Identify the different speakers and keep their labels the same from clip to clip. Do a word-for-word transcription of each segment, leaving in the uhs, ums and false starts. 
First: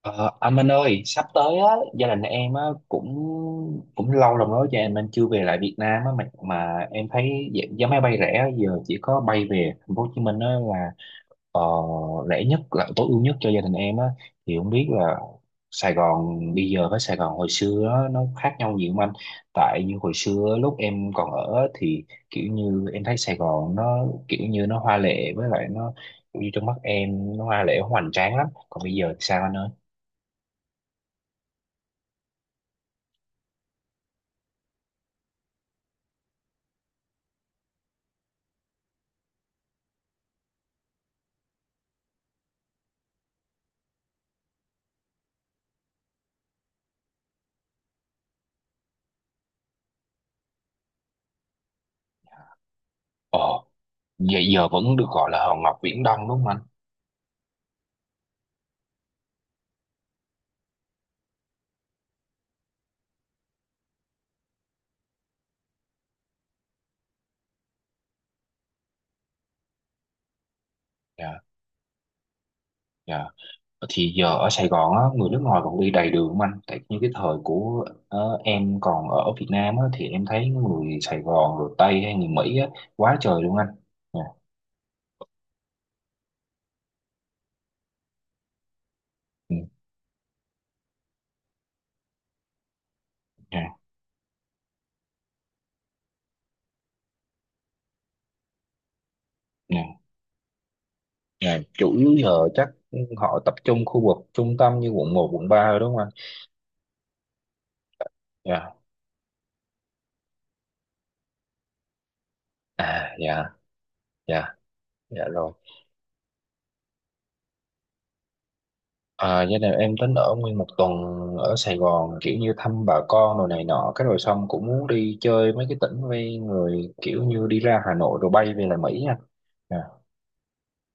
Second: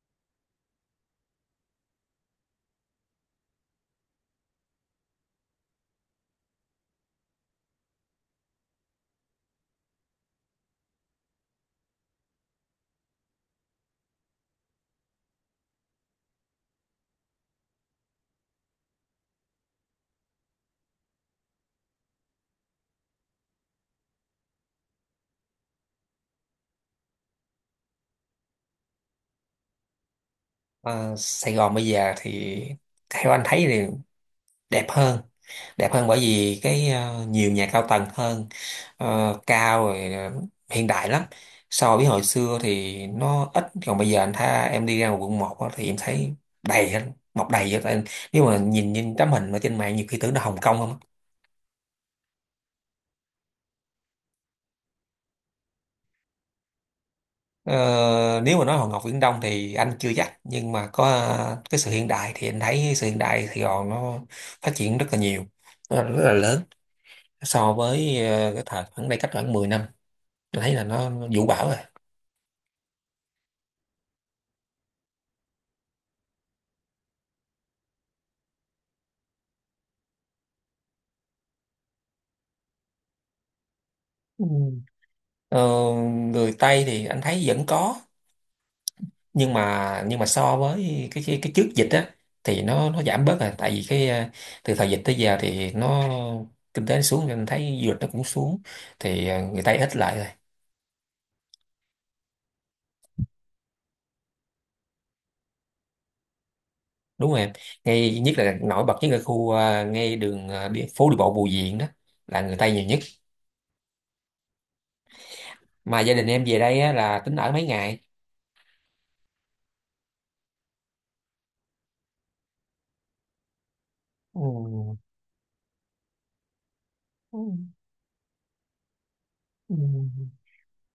Speaker 1: Ờ, anh Minh ơi, sắp tới á, gia đình em á, cũng cũng lâu lắm rồi, cho em anh chưa về lại Việt Nam á, mà, mà em thấy giá giá máy bay rẻ á, giờ chỉ có bay về thành phố Hồ Chí Minh á, là ờ, rẻ nhất là tối ưu nhất cho gia đình em á, thì không biết là Sài Gòn bây giờ với Sài Gòn hồi xưa á, nó khác nhau gì không anh? Tại như hồi xưa lúc em còn ở á, thì kiểu như em thấy Sài Gòn nó kiểu như nó hoa lệ với lại nó như trong mắt em nó hoa lệ hoành tráng lắm, còn bây giờ thì sao anh ơi?
Speaker 2: Ờ, Sài Gòn bây giờ thì theo anh thấy thì đẹp hơn, đẹp hơn bởi vì cái ờ, nhiều nhà cao tầng hơn, ờ, cao rồi, ờ, hiện đại lắm so với hồi xưa thì nó ít. Còn bây giờ anh thấy em đi ra ngoài quận một thì em thấy đầy hết, mọc đầy hết. Tại nếu mà nhìn nhìn tấm hình ở trên mạng nhiều khi tưởng là Hồng Kông không á.
Speaker 1: Ồ, vậy giờ vẫn được gọi là Hòn Ngọc Viễn Đông đúng không anh?
Speaker 2: Ờ, nếu mà nói Hòn Ngọc Viễn Đông thì anh chưa chắc, nhưng mà có ờ, cái sự hiện đại thì anh thấy sự hiện đại Sài Gòn nó phát triển rất là nhiều, rất là rất là lớn so với ờ, cái thời khoảng đây, cách khoảng mười năm, tôi thấy là nó
Speaker 1: Dạ,
Speaker 2: vũ bão rồi.
Speaker 1: dạ. Thì giờ ở Sài Gòn á, người nước ngoài còn đi đầy đường không anh? Tại như cái thời của ờ, em còn ở Việt Nam á, thì em thấy người Sài Gòn rồi Tây hay người Mỹ á, quá trời luôn anh. Dạ,
Speaker 2: Ừ. Ờ, người Tây thì anh thấy vẫn có, nhưng
Speaker 1: ừ,
Speaker 2: mà nhưng mà so với cái cái, cái trước dịch á thì nó nó giảm bớt rồi, tại
Speaker 1: dạ,
Speaker 2: vì cái ờ, từ thời dịch tới giờ thì nó kinh tế nó xuống, nên thấy du lịch nó cũng xuống, thì ờ, người Tây ít
Speaker 1: dạ,
Speaker 2: lại rồi.
Speaker 1: dạ. Chủ yếu giờ chắc họ tập trung khu vực trung tâm như quận một quận ba rồi đúng không anh?
Speaker 2: Đúng rồi em, ngay nhất là
Speaker 1: Dạ,
Speaker 2: nổi bật nhất là khu ờ, ngay đường ờ, đi, phố đi bộ Bùi Viện đó là người Tây nhiều nhất.
Speaker 1: à, dạ, dạ, dạ rồi.
Speaker 2: Mà gia đình em về đây á, là tính ở mấy ngày?
Speaker 1: À, gia đình em tính ở nguyên một tuần ở Sài Gòn kiểu như thăm bà con rồi này nọ cái rồi
Speaker 2: Ừ.
Speaker 1: xong cũng muốn đi chơi mấy cái tỉnh ven người kiểu như đi
Speaker 2: Ừ.
Speaker 1: ra Hà Nội rồi bay về lại Mỹ nha.
Speaker 2: Ừ.
Speaker 1: Dạ,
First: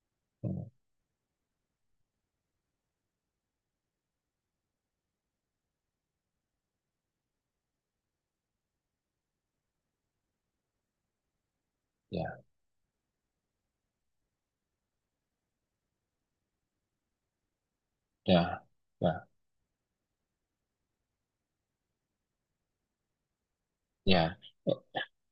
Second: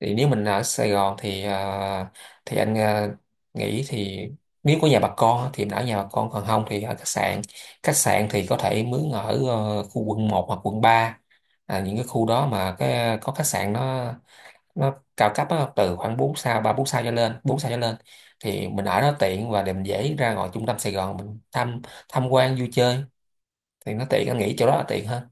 Speaker 2: Thì nếu mình
Speaker 1: ừ,
Speaker 2: ở Sài Gòn thì à, thì anh à, nghĩ thì nếu có nhà bà con thì mình ở nhà bà con, còn không thì ở khách sạn. Khách sạn thì có thể mướn ở ờ, khu quận một hoặc quận ba, à, những cái
Speaker 1: dạ,
Speaker 2: khu đó mà cái có khách sạn nó nó cao cấp á, từ khoảng bốn sao, ba bốn sao cho lên bốn sao cho lên,
Speaker 1: dạ,
Speaker 2: thì mình ở
Speaker 1: dạ.
Speaker 2: đó tiện và để mình dễ ra ngoài trung tâm Sài Gòn mình tham tham quan vui chơi, thì nó tiện.
Speaker 1: Dạ.
Speaker 2: Anh nghĩ chỗ đó là tiện hơn.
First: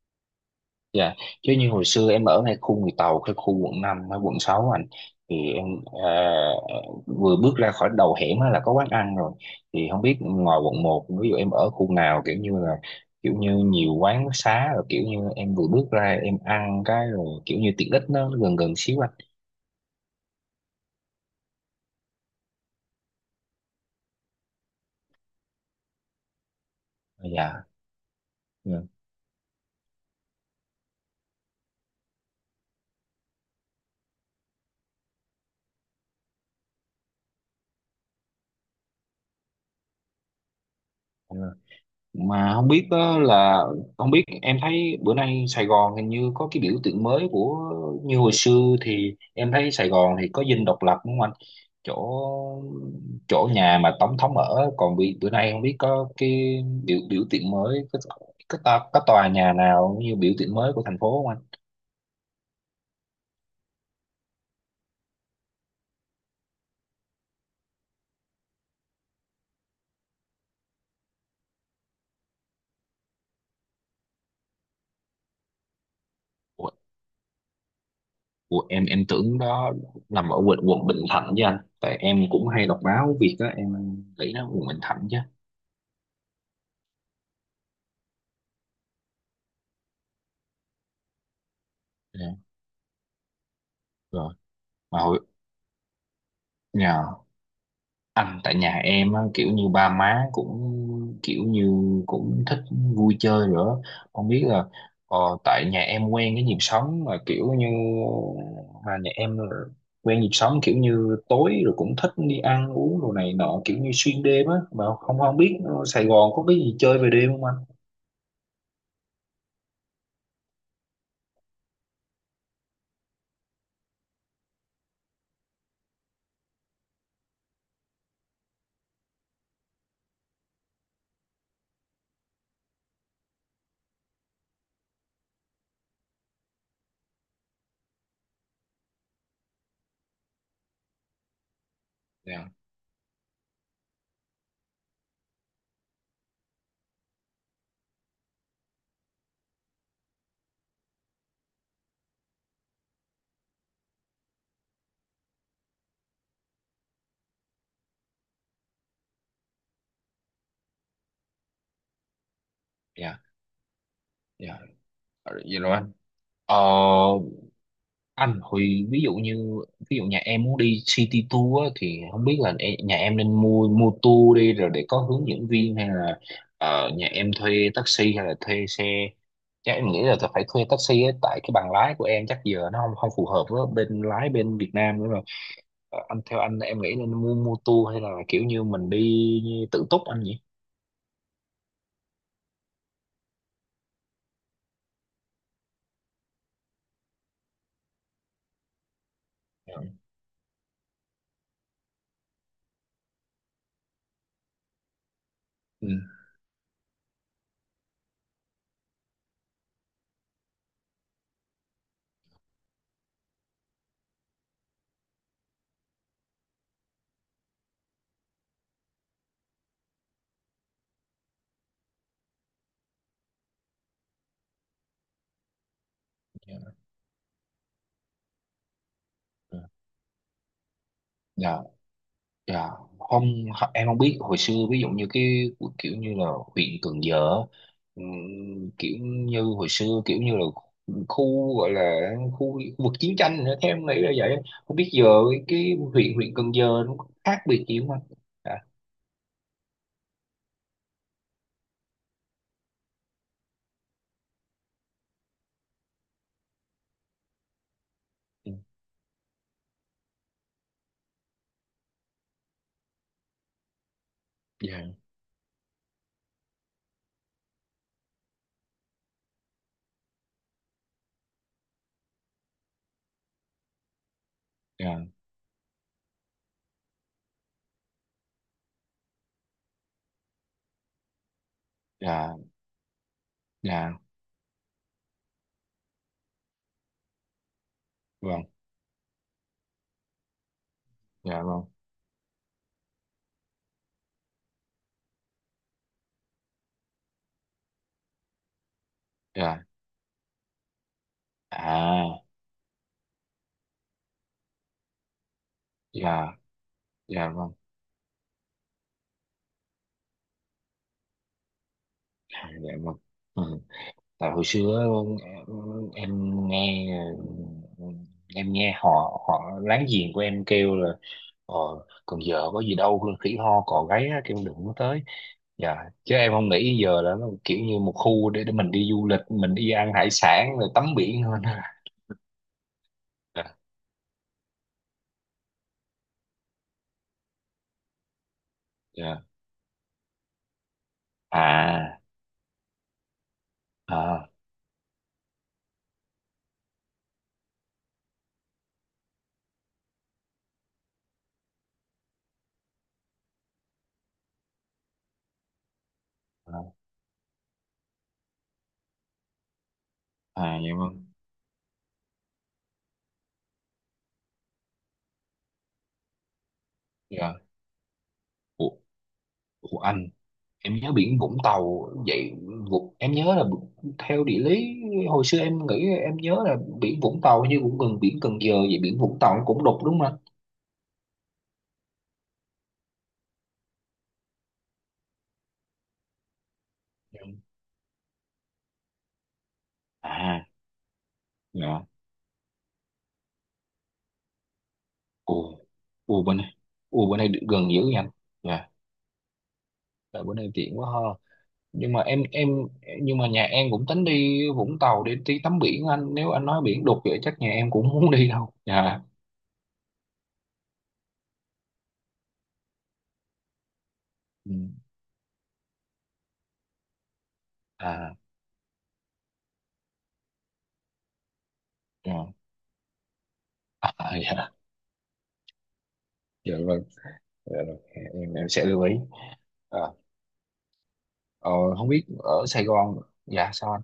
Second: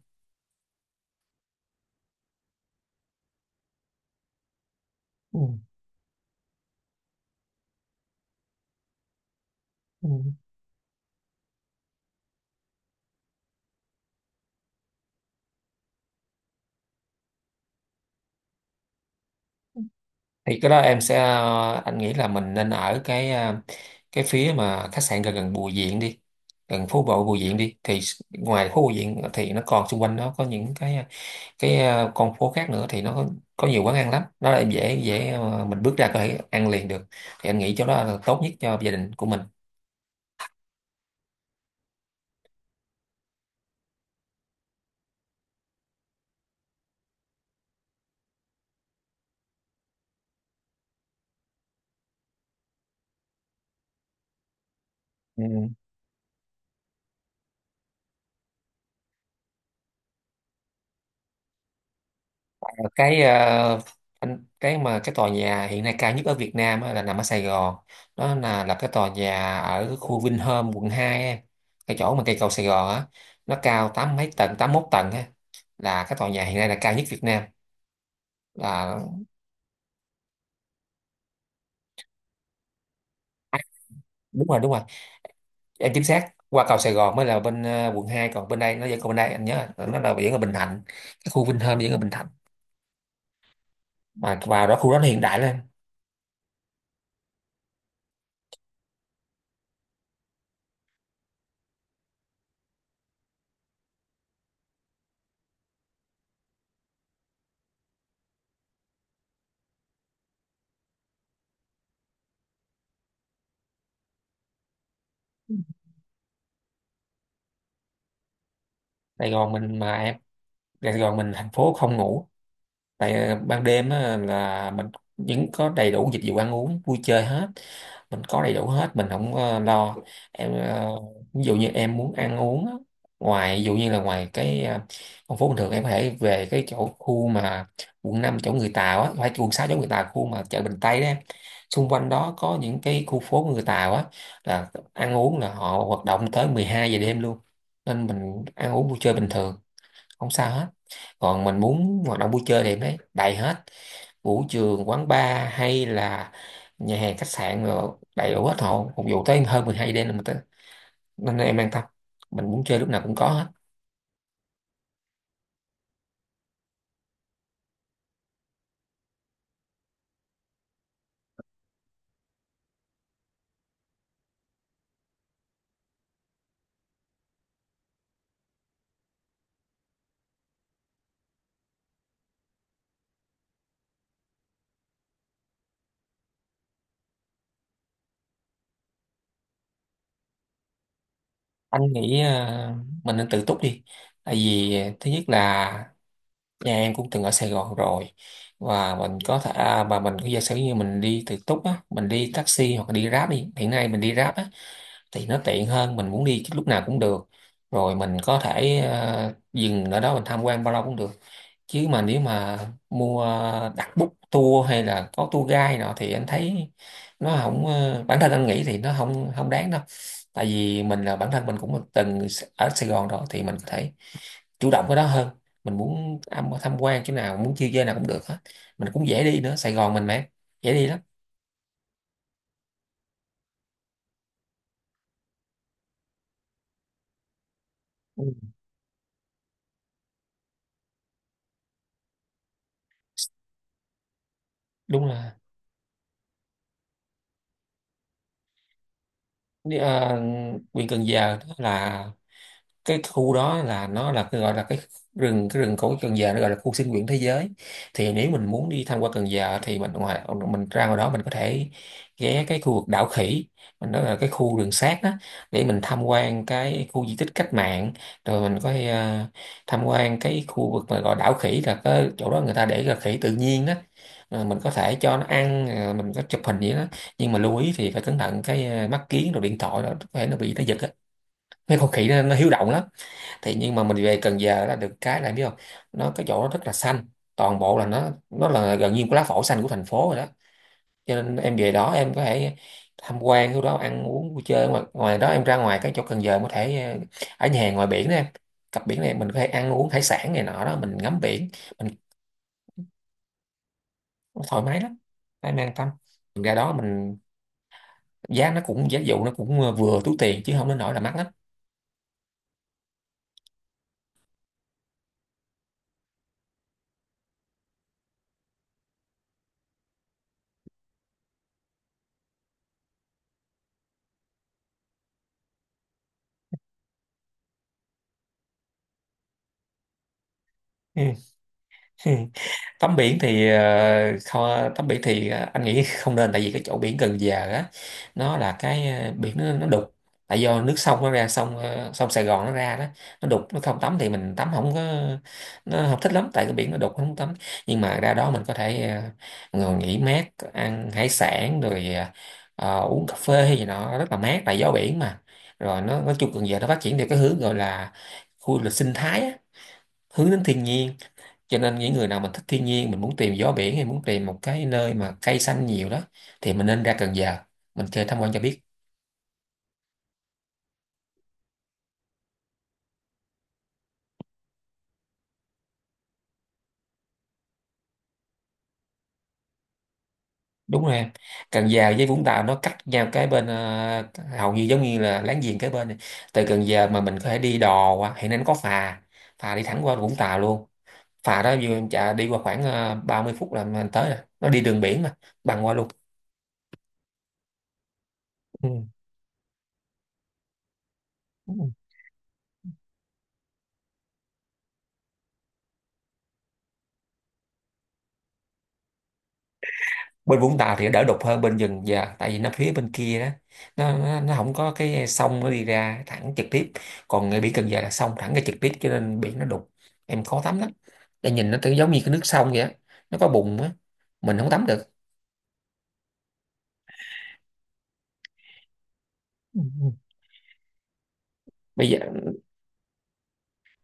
Speaker 1: Dạ, chứ như hồi xưa em ở ngay khu người Tàu, cái khu quận năm hay quận sáu anh,
Speaker 2: Ừ.
Speaker 1: thì em à, vừa bước ra khỏi đầu hẻm á là có quán ăn rồi. Thì không
Speaker 2: Ừ.
Speaker 1: biết ngoài quận một ví dụ em ở khu nào kiểu như là kiểu như nhiều quán xá rồi kiểu như em vừa bước ra em ăn cái rồi kiểu như tiện ích nó gần gần xíu anh.
Speaker 2: Thì cái đó em sẽ ờ, anh nghĩ là mình nên ở cái ờ, cái phía mà khách sạn gần gần Bùi Viện đi, gần phố bộ Bùi Viện
Speaker 1: Dạ.
Speaker 2: đi, thì s- ngoài phố Bùi Viện thì nó còn xung quanh nó có những cái ờ, cái ờ, con phố khác nữa, thì nó có, có nhiều quán ăn lắm, nó là dễ dễ ờ, mình bước ra có thể ăn liền được. Thì anh nghĩ chỗ đó là tốt nhất cho gia đình của mình.
Speaker 1: Dạ. Mà không biết đó là không biết em thấy bữa nay Sài Gòn hình như có cái biểu tượng mới của như hồi xưa thì em thấy Sài Gòn thì có dinh độc lập đúng không anh, chỗ chỗ nhà mà tổng thống ở còn bị bữa
Speaker 2: Ừ.
Speaker 1: nay không biết có cái biểu biểu tượng mới có có, tòa có tòa nhà nào như biểu tượng mới của thành phố không anh?
Speaker 2: Ờ, cái ờ, anh- cái mà cái tòa nhà hiện nay cao nhất ở Việt Nam á là nằm ở Sài Gòn. Đó là là cái tòa nhà ở khu Vinhome quận hai em, cái chỗ mà cây cầu Sài Gòn á, nó cao tám mấy tầng, tám mốt tầng á, là cái tòa nhà hiện nay
Speaker 1: Ủa,
Speaker 2: là cao nhất Việt Nam.
Speaker 1: ủa, em em
Speaker 2: Là
Speaker 1: tưởng đó nằm ở quận quận Bình Thạnh chứ anh, tại em cũng hay đọc báo việc đó em nghĩ
Speaker 2: đúng
Speaker 1: nó
Speaker 2: rồi
Speaker 1: quận
Speaker 2: đúng
Speaker 1: Bình
Speaker 2: rồi
Speaker 1: Thạnh chứ.
Speaker 2: em, chính xác, qua cầu Sài Gòn mới là bên ờ, quận hai, còn bên đây nó vẫn còn bên đây, anh nhớ là nó là vẫn ở Bình Thạnh. Cái khu Vinhome vẫn ở Bình Thạnh,
Speaker 1: Dạ, rồi
Speaker 2: mà vào đó khu
Speaker 1: mà
Speaker 2: đó nó
Speaker 1: hồi,
Speaker 2: hiện đại lên.
Speaker 1: dạ. Anh tại nhà em á, kiểu như ba má cũng kiểu như cũng thích vui chơi nữa, không biết là ờ, tại nhà em quen cái nhịp sống mà kiểu như mà nhà em là quen nhịp sống kiểu như tối rồi cũng thích đi ăn uống đồ này nọ kiểu như xuyên đêm á mà không không biết Sài Gòn có cái gì chơi về đêm không anh?
Speaker 2: Sài Gòn mình mà em, Sài Gòn mình thành phố không ngủ, tại ờ, ban đêm á, là mình vẫn có đầy đủ dịch vụ ăn uống vui chơi hết, mình có đầy đủ hết, mình không ờ, lo. em ờ, Ví dụ như em muốn ăn uống á, ngoài ví dụ như là ngoài cái ờ, con phố bình thường, em có thể về cái chỗ khu mà quận năm chỗ người Tàu á, phải quận sáu chỗ người Tàu, khu mà chợ Bình Tây đó em, xung quanh đó
Speaker 1: Dạ,
Speaker 2: có những cái khu phố người Tàu á, là ăn uống là họ hoạt động tới mười hai giờ đêm luôn. Nên mình ăn uống vui chơi bình thường, không sao hết. Còn mình muốn hoạt động vui chơi thì em thấy đầy hết, vũ trường, quán bar, hay là nhà hàng, khách sạn, rồi đầy đủ hết, hộ phục vụ tới hơn mười hai đêm là mình tới. Nên em an tâm, mình muốn chơi lúc nào cũng
Speaker 1: dạ,
Speaker 2: có hết.
Speaker 1: dạ, vậy rồi anh. ờ anh Huy ví dụ như ví dụ nhà em muốn đi city tour á, thì không biết là e- nhà em nên mua mua tour đi rồi để có hướng dẫn viên hay là ờ, nhà em thuê taxi hay là thuê xe, chắc em nghĩ là tôi phải thuê taxi á, tại cái bằng lái của em chắc giờ nó không không phù hợp với bên lái bên Việt Nam nữa rồi. Ờ, anh theo anh em nghĩ nên mua mua tour hay là kiểu như mình đi tự túc anh nhỉ?
Speaker 2: Anh nghĩ ờ, mình nên tự túc đi, tại vì ờ, thứ nhất là nhà em cũng từng ở Sài Gòn rồi, và mình có thể
Speaker 1: Ừ.
Speaker 2: à, và mình có giả sử như mình đi tự túc á, mình đi taxi hoặc là đi Grab đi, hiện nay mình đi Grab á, thì nó tiện
Speaker 1: Ừ.
Speaker 2: hơn, mình muốn đi lúc nào cũng được, rồi mình có thể ờ, dừng ở đó mình tham quan bao lâu cũng được. Chứ mà nếu mà mua đặt book tour hay là có tour guide nọ thì anh thấy nó không ờ, bản thân anh nghĩ thì nó không không đáng đâu, tại vì mình là bản thân mình cũng từng ở Sài Gòn rồi, thì mình có thể chủ động cái đó hơn, mình muốn tham
Speaker 1: Dạ.
Speaker 2: tham quan chỗ nào, muốn chơi chơi nào cũng được hết. Mình cũng dễ đi nữa, Sài Gòn mình mà, dễ đi lắm.
Speaker 1: Dạ. Dạ, không ho- em không biết hồi xưa ví dụ như cái cu- kiểu như là huyện Cần Giờ á,
Speaker 2: Ừ.
Speaker 1: ừm, kiểu như hồi xưa kiểu như là khu gọi là khu, khu vực chiến tranh nữa theo em nghĩ là vậy, không biết giờ
Speaker 2: Đúng là,
Speaker 1: cái huyện huyện Cần Giờ nó có khác biệt gì không anh? Dạ,
Speaker 2: Đi, à, quyền cần giờ đó là cái khu đó là nó là cái gọi là cái rừng cái rừng cổ Cần Giờ, nó gọi là khu sinh quyển thế giới. Thì nếu mình
Speaker 1: ừ,
Speaker 2: muốn đi tham quan Cần Giờ thì mình ngoài mình ra ngoài đó mình có thể ghé cái khu vực đảo khỉ, mình nói là cái khu rừng
Speaker 1: dạ,
Speaker 2: sát đó, để mình tham quan cái khu di tích cách mạng, rồi mình có thể, à, tham quan cái khu vực mà gọi đảo khỉ, là cái chỗ đó người ta để là khỉ tự nhiên đó. Rồi mình có thể
Speaker 1: dạ,
Speaker 2: cho nó ăn, rồi mình có chụp hình gì đó, nhưng mà lưu ý thì phải cẩn thận cái à, mắt kiến rồi điện thoại đó, có thể nó bị nó giật á, mấy con khỉ nó, nó
Speaker 1: dạ,
Speaker 2: hiếu động lắm. Thì nhưng mà
Speaker 1: dạ,
Speaker 2: mình về Cần Giờ là được cái là biết không, nó cái chỗ nó rất là xanh, toàn bộ là nó
Speaker 1: vâng,
Speaker 2: nó là gần như một lá phổi xanh của thành phố rồi đó. Cho nên
Speaker 1: dạ
Speaker 2: em
Speaker 1: vâng,
Speaker 2: về đó em có thể tham quan chỗ đó, ăn uống vui chơi, ngoài, ngoài đó em ra ngoài cái chỗ Cần Giờ em có thể ờ, ở nhà hàng ngoài biển đó em, cặp biển này mình có thể
Speaker 1: dạ,
Speaker 2: ăn uống hải sản này nọ đó, mình ngắm biển, mình
Speaker 1: à,
Speaker 2: thoải mái lắm, em an tâm.
Speaker 1: dạ,
Speaker 2: Mình ra đó mình
Speaker 1: dạ vâng,
Speaker 2: giá nó cũng, giá dụ nó cũng ờ, vừa túi tiền, chứ không đến nỗi là mắc lắm.
Speaker 1: à, dạ vâng. Ừ. Tại hồi xưa em, em nghe em nghe họ họ láng giềng của em kêu là ờ, còn giờ có gì đâu khỉ ho cò gáy á, kêu đừng có tới, dạ, chứ em không nghĩ giờ là nó kiểu như một khu để để mình đi du lịch mình đi ăn hải sản rồi tắm biển hơn.
Speaker 2: Tắm biển thì
Speaker 1: Dạ,
Speaker 2: ờ, kho tắm biển thì ờ, anh nghĩ không nên, tại vì cái chỗ biển Cần Giờ á, nó là cái ờ,
Speaker 1: dạ,
Speaker 2: biển nó, nó đục, tại do nước sông nó ra sông ờ,
Speaker 1: à,
Speaker 2: sông Sài Gòn nó ra đó, nó đục, nó không tắm, thì
Speaker 1: à,
Speaker 2: mình tắm không có, nó không thích lắm tại cái biển nó đục không tắm. Nhưng mà ra đó mình có thể ờ, ngồi nghỉ mát, ăn hải sản rồi ờ, ờ, uống cà phê hay gì nọ, rất là mát tại gió biển mà. Rồi nó nói chung Cần Giờ
Speaker 1: à,
Speaker 2: nó phát triển theo cái hướng gọi là khu du lịch sinh thái á, hướng đến
Speaker 1: à
Speaker 2: thiên
Speaker 1: vậy
Speaker 2: nhiên,
Speaker 1: không,
Speaker 2: cho nên những người nào mình thích thiên nhiên, mình muốn tìm gió biển, hay muốn tìm một cái nơi mà cây xanh nhiều đó, thì mình nên ra Cần
Speaker 1: dạ.
Speaker 2: Giờ mình chơi tham quan cho biết.
Speaker 1: Ủa, ủa anh, em nhớ biển Vũng Tàu vậy, Vụ- em nhớ là theo địa lý hồi xưa em nghĩ em nhớ là biển Vũng Tàu như cũng gần biển Cần Giờ vậy, biển Vũng Tàu nó cũng đục đúng không anh?
Speaker 2: Đúng rồi em, Cần Giờ với Vũng Tàu nó cách nhau cái bên ờ, hầu như giống như là láng giềng cái bên này. Từ Cần Giờ mà mình
Speaker 1: Dạ.
Speaker 2: có thể đi đò qua, hiện nay nó có phà, phà đi thẳng qua Vũng Tàu
Speaker 1: À,
Speaker 2: luôn. Phà đó vừa
Speaker 1: dạ,
Speaker 2: em chạy đi qua khoảng ờ, ba mươi phút là mình tới rồi, nó đi đường biển mà,
Speaker 1: ồ,
Speaker 2: bằng qua luôn.
Speaker 1: ồ bên này, ồ bên này gần dữ nha anh, dạ, tại bữa nay tiện quá ha.
Speaker 2: Ừ.
Speaker 1: Nhưng mà em em nhưng mà nhà em cũng tính đi Vũng Tàu để đi tắm biển anh, nếu anh nói biển đục vậy chắc nhà em cũng không muốn đi đâu, dạ.
Speaker 2: Bên Vũng Tàu thì nó đỡ đục hơn bên dừng giờ, tại vì nó phía bên kia đó, nó nó, nó
Speaker 1: Ừ.
Speaker 2: không có cái sông nó đi ra thẳng trực tiếp, còn ngay biển Cần Giờ là sông
Speaker 1: À,
Speaker 2: thẳng ra trực tiếp cho nên biển nó đục, em khó tắm lắm. Em nhìn nó tự giống như cái
Speaker 1: dạ.
Speaker 2: nước sông vậy á, nó có bùn á,
Speaker 1: À,
Speaker 2: mình không
Speaker 1: dạ,
Speaker 2: tắm được.
Speaker 1: dạ vâng, dạ, rồi. em em sẽ lưu ý.
Speaker 2: Ừ.
Speaker 1: À. Ờ, không
Speaker 2: Bây giờ
Speaker 1: biết ở Sài Gòn, dạ sao anh?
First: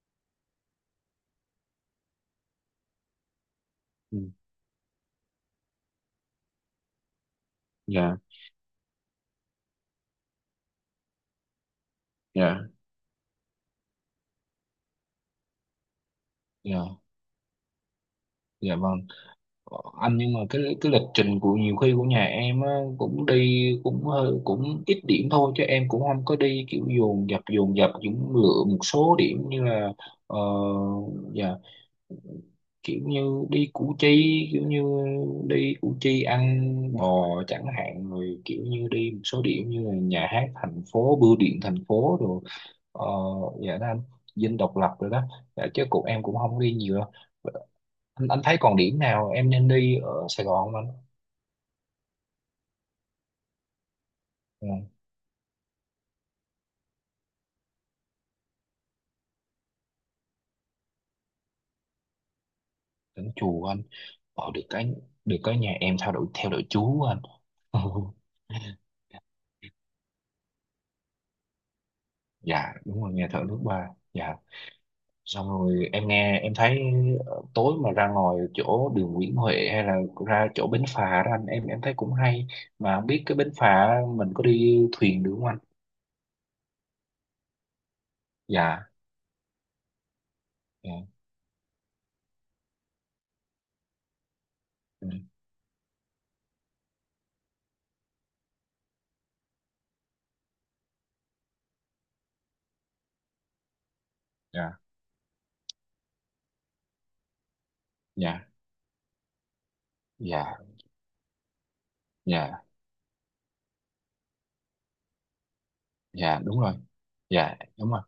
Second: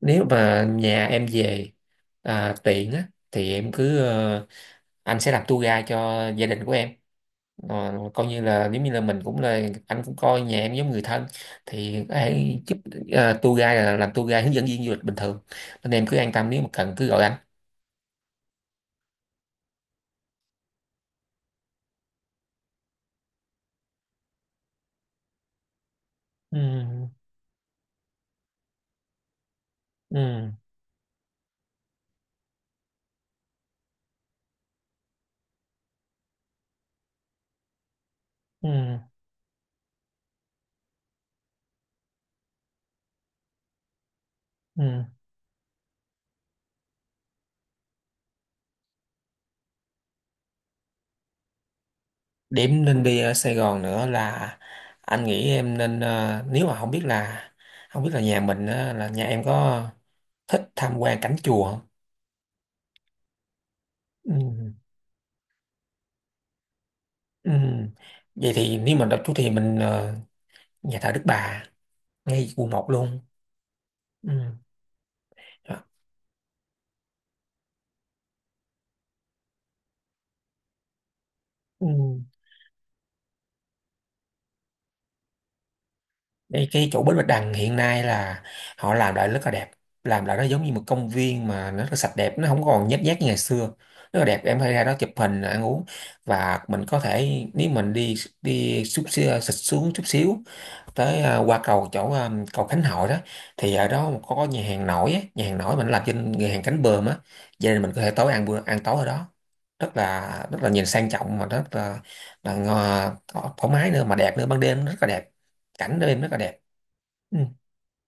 Speaker 2: nếu mà nhà em về à, tiện á, thì em cứ
Speaker 1: Ừ.
Speaker 2: ờ, anh sẽ làm tour guide cho gia đình của em. Ờ,
Speaker 1: Dạ,
Speaker 2: coi như là nếu như là mình cũng là anh cũng coi nhà em giống người thân, thì hãy
Speaker 1: dạ,
Speaker 2: giúp, à, tour guide là làm tour guide hướng dẫn viên du lịch bình thường. Nên em cứ an tâm, nếu mà cần
Speaker 1: dạ,
Speaker 2: cứ gọi anh.
Speaker 1: dạ vâng. Ờ, anh nhưng mà cái cái lịch trình của nhiều khi của nhà em á, cũng đi cũng hơi cũng ít điểm thôi chứ em cũng không có đi kiểu
Speaker 2: Ừ,
Speaker 1: dồn dập dồn dập cũng lựa một số điểm như là ờ,
Speaker 2: ừ,
Speaker 1: dạ kiểu như đi Củ Chi, kiểu như đi Củ Chi ăn bò chẳng hạn rồi kiểu
Speaker 2: ừ,
Speaker 1: như đi một số điểm như là nhà hát thành phố bưu điện thành phố rồi. Ờ, dạ đó anh, Dinh độc lập
Speaker 2: ừ.
Speaker 1: rồi đó. Dạ, chứ cụ em cũng không đi nhiều đâu anh, anh thấy còn điểm nào em nên đi ở Sài Gòn không anh?
Speaker 2: Điểm nên đi ở Sài Gòn nữa là
Speaker 1: Ừ,
Speaker 2: anh nghĩ em nên ờ, nếu mà không biết là, không biết là nhà mình á, là nhà em có thích tham quan cảnh chùa không?
Speaker 1: đến chùa anh.
Speaker 2: Ừ,
Speaker 1: Ờ, được cái được cái nhà em theo đuổi theo đuổi chú anh.
Speaker 2: ừ. Vậy thì nếu mình đọc chú thì mình ờ, nhà thờ Đức Bà, ngay quận
Speaker 1: Dạ
Speaker 2: một
Speaker 1: đúng rồi
Speaker 2: luôn.
Speaker 1: nghe thở nước ba, dạ.
Speaker 2: Ừ.
Speaker 1: Xong
Speaker 2: Đó.
Speaker 1: rồi em nghe em thấy ờ, tối mà ra ngoài chỗ đường Nguyễn Huệ hay là ra chỗ bến phà đó anh em em
Speaker 2: Ừ.
Speaker 1: thấy cũng hay, mà không biết cái bến phà mình có đi thuyền được không anh?
Speaker 2: Đây, cái chỗ Bến Bạch Đằng hiện nay là
Speaker 1: Dạ,
Speaker 2: họ làm lại rất là đẹp, làm lại nó giống như một
Speaker 1: dạ,
Speaker 2: công viên mà nó rất là sạch đẹp, nó không còn nhếch nhác như ngày xưa, rất là đẹp, em hay ra đó
Speaker 1: ừ,
Speaker 2: chụp hình ăn uống. Và mình có thể nếu mình đi đi xúc xích xuống chút xíu, tới à, qua cầu chỗ à, cầu Khánh Hội đó, thì ở đó có, nhà
Speaker 1: dạ,
Speaker 2: hàng nổi á, nhà hàng nổi mình làm trên nhà hàng cánh bờm á, gia nên mình có thể tối ăn
Speaker 1: dạ,
Speaker 2: bữa ăn tối ở đó, rất là
Speaker 1: dạ,
Speaker 2: rất là nhìn sang trọng mà rất là, là
Speaker 1: dạ,
Speaker 2: ngò- thoải thoải mái nữa mà đẹp nữa, ban đêm rất là đẹp, cảnh đêm rất là
Speaker 1: dạ
Speaker 2: đẹp.
Speaker 1: đúng rồi,
Speaker 2: Ừ,
Speaker 1: dạ đúng rồi.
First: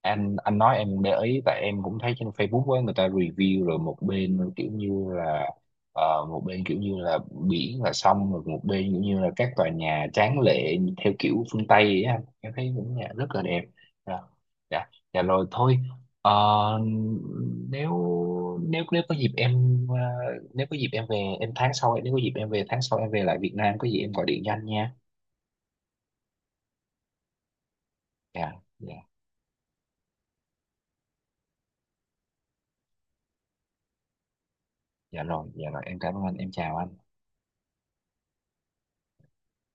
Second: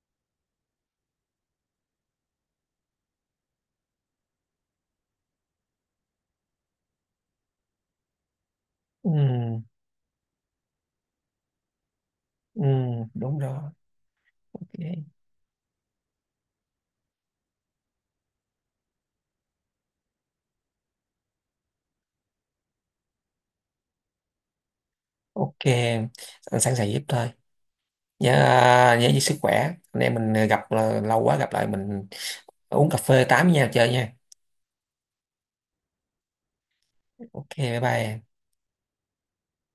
Speaker 1: anh anh nói em để ý tại em cũng thấy trên Facebook á người ta review rồi một bên kiểu như là ờ, một bên kiểu như là biển là sông rồi một bên kiểu
Speaker 2: ừ,
Speaker 1: như là các tòa nhà tráng lệ theo kiểu phương Tây ấy anh em
Speaker 2: ừ,
Speaker 1: thấy những nhà rất
Speaker 2: đúng
Speaker 1: là
Speaker 2: rồi.
Speaker 1: đẹp. Dạ,
Speaker 2: Ok.
Speaker 1: dạ, dạ rồi thôi. Ờ, nếu nếu nếu có dịp em ờ, nếu có dịp em về em tháng sau nếu có dịp em về tháng sau em về lại Việt Nam có gì em gọi điện cho anh nha.
Speaker 2: Ok, anh sẵn sàng giúp thôi. Nhớ
Speaker 1: Dạ, dạ.
Speaker 2: à, nhớ giữ sức khỏe. Anh em mình gặp là lâu quá, gặp lại mình uống cà phê tám với nhau chơi nha.
Speaker 1: Dạ rồi, dạ rồi, em cảm ơn anh, em chào anh.
Speaker 2: Ok, bye bye.